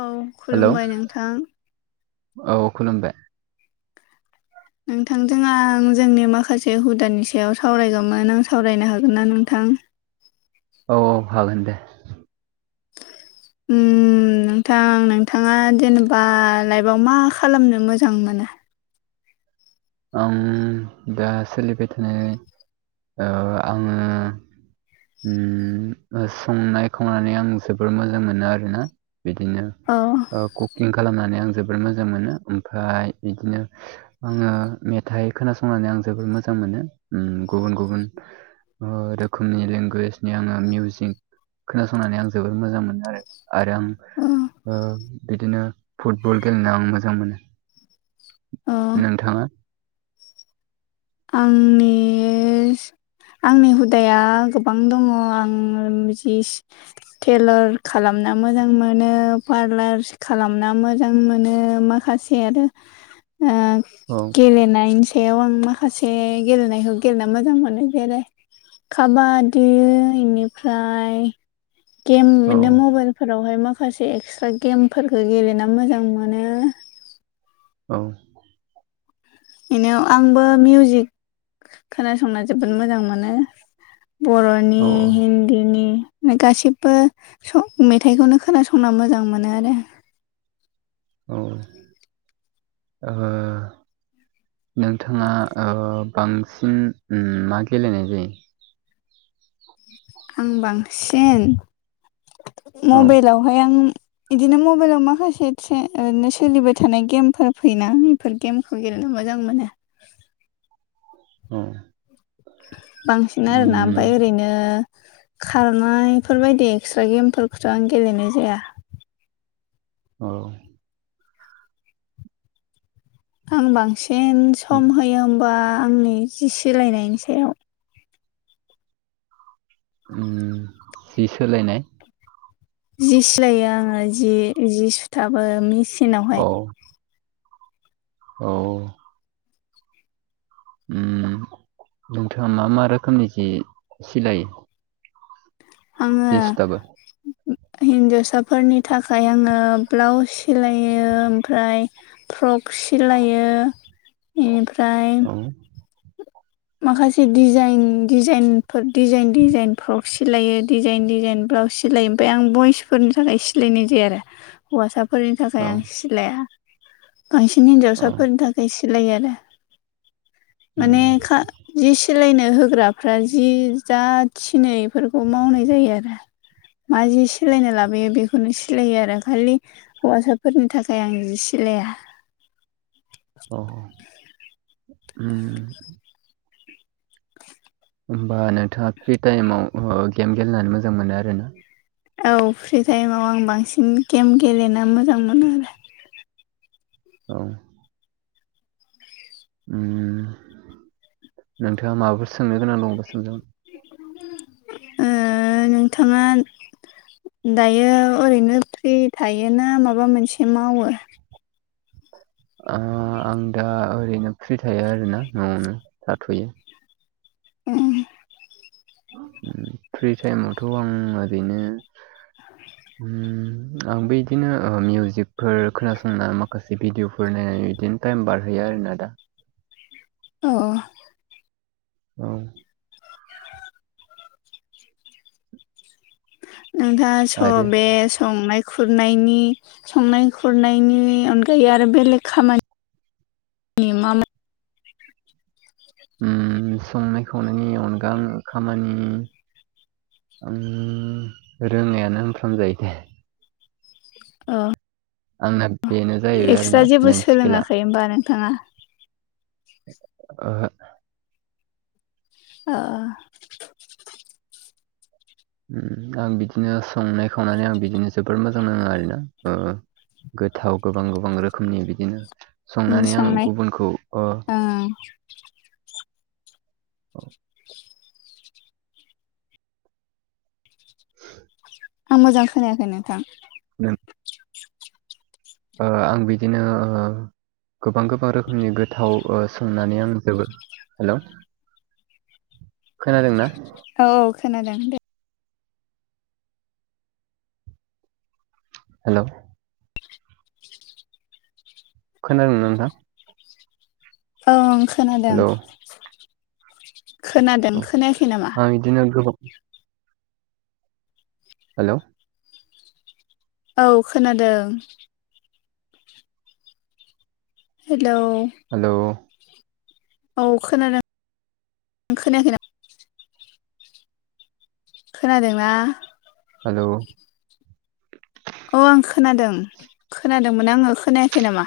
औ हेलौ खुलुमबाय नोंथां। औ खुलुमबाय। नोंथांजों आं जोंनि माखासे हुदानि सायाव सावरायगौमोन आं सावरायनो हागोन ना नोंथां औ औ हागोन दे। उम नोंथां नोंथाङा जेनेबा लाइफआव मा खालामनो मोजां मोनो आं [unintelligible] दा सोलिबाय थानाय ओ आङो उम उह संनाय खावनानै आं जोबोर मोजां मोनो आरोना बिदिनो। अ ओ कुकिं खालामनानै आं जोबोर मोजां मोनो ओमफ्राय बिदिनो आङो मेथाइ खोनासंनानै आं जोबोर मोजां मोनो उम गुबुन गुबुन ओ रोखोमनि लेंगुवेजनि आङो मिउजिं खोनासंनानै आं जोबोद मोजां मोनो आरो आरो आं अ ओह इदिनो फुटबल गेलेनो आं मोजां मोनो। अ नोंथाङा आंनि बे ओस आंनि हुदाया गोबां दङ आं जि टेलर खालामना मोजां मोनो पार्लार खालामना मोजां मोनो माखासे आरो ओ औ। गेलेनायनि सायाव आं माखासे गेलेनायखौ गेलेनो मोजां मोनो। जेरै काबादि इनिफ्राय गेम औ मोनो मबाइल फोरावहाय माखासे एक्सट्रा गेमफोरखो गेलेना मोजां मोनो। औ। इनिआव आंबो मिउजिक खोनासंना जोबोद मोजां मोनो। बरनि औ हिन्दीनि गासैबो स-मेथाइखौनो खोनासंना मोजां मोनो आरो। औ ओ नोंथाङा ओ बांसिन ओम मा गेलेनाय जायो? आं बांसिन [inaudible] औ मबाइलावहाय आं बिदिनो मबाइलाव माखासे ओरैनो सोलिबाय थानाय गेमफोर फैयोना। फोर गेमखौ गेलेनो मोजां मोनो। औ। बांसिन आरोना उम ओमफाय ओरैनो खारनायफोरबायदि एक्सट्रा गेमफोरखौथ आं गेलेनाय जाया। औ। आं बांसिन सम होयो होमबा आंनि जि सिलायनायनि सायाव। उम सि सोलायनाय जि सिलायो आङो जि जि सुथाबो औ मिचिनावहाय। औ। उम नोंथाङा मा मा रोखोमनि जि सिलायो? आङो जि सुथाबो हिन्जावसाफोरनि थाखाय आङो ब्लाउस सिलायो ओमफ्राय फ्रक सिलायो। इनिफ्राय औ माखासे डिजाइन डिजाइनफोर डिजाइन डिजाइन फ्रक सिलायो डिजाइन डिजाइन ब्लाउस सि सिलायो ओमफाय आं बयसफोरनि थाखाय सिलायनाय जाया आरो। हौवासाफोरनि थाखाय औ आं सिलाया बांसिन औ हिनजावसाफोरनि था खाय नै सिलायो आरो। माने उम खा सिलायनो होग्राफ्रा जि जा थिनो एफोरखौ मावनाय जायो आरो। मा जि सिलायनो लाबोयो बेखौनो सिलायो आरो। खालि हौवासाफोरनि थाखाय आं जि सिलाया। अ उम ओमबा नोंथाङा फ्रि टाइमाव उह गेम गेलेनानै मोजां मोनो आरो न औ फ्रि टाइमाव आं बांसिन गेम गेलेनो मोजां मोनो आरो। औ। उम नोंथाङा माबाफोर सोंनो गोनां दंबा सोंजागोन। [inaudible] ओ नोंथाङा दायो ओरैनो फ्रि थायोना माबा मोनसे मावो? ओह आं दा ओरैनो फ्रि थायो आरोना न'आवनो थाथ'यो। उम। उम फ्रि टाइमावथ' आं ओरैनो [inaudible] उम आंबो इदिनो ओ मिउजिकफोर खोनासंना माखासे भिडिअफोर नायनानै इदिनो टाइम बारहोयो आरोना दा। अ औ नोंथाङा स आरो बे संनाय खुरनायनि संनाय खुरनायनि अनगायै आरो बेलेग खामा नि मामो उम संनाय खावनायनि अनगा आङो खामानि ओम रोङायानो होनफ्राम जायो दे। अ आंना बेनो जायैबाय आरोना मेेन स्केला। ओमबा नोंथाङा ओहो ओ ओम आं बिदिनो संनाय खावनानै आं बिदिनो जोबोर मोजां नाङो आरोना अ ओ। गोथाव गोबां गोबां रोखोमनि बिदिनो उम संनानै आङो संनाय गुबुनखौ अ ओं [inaudible] [inaudible] आं मोजां खोनायाखै नोंथां। दों ओ आं बिदिनो ओ गोबां गोबां रोखोमनि गोथाव ओ संनानै आं जोबो हेलौ। खोनादों ना? औ औ खोनादों दे। हेल' खोनादों ना नोंथां? ओं खोनादों हेलौ खोनादों खोनायाखै नामा? दिनो गोबां हेलौ औ खोनादो। हेलौ हेलौ औ खोनादों [unintelligible] खोनायाखै ना खोनादों ना? हेलौ अ आं खोनादों खोनादोंमोन आङो खोनायाखै नामा?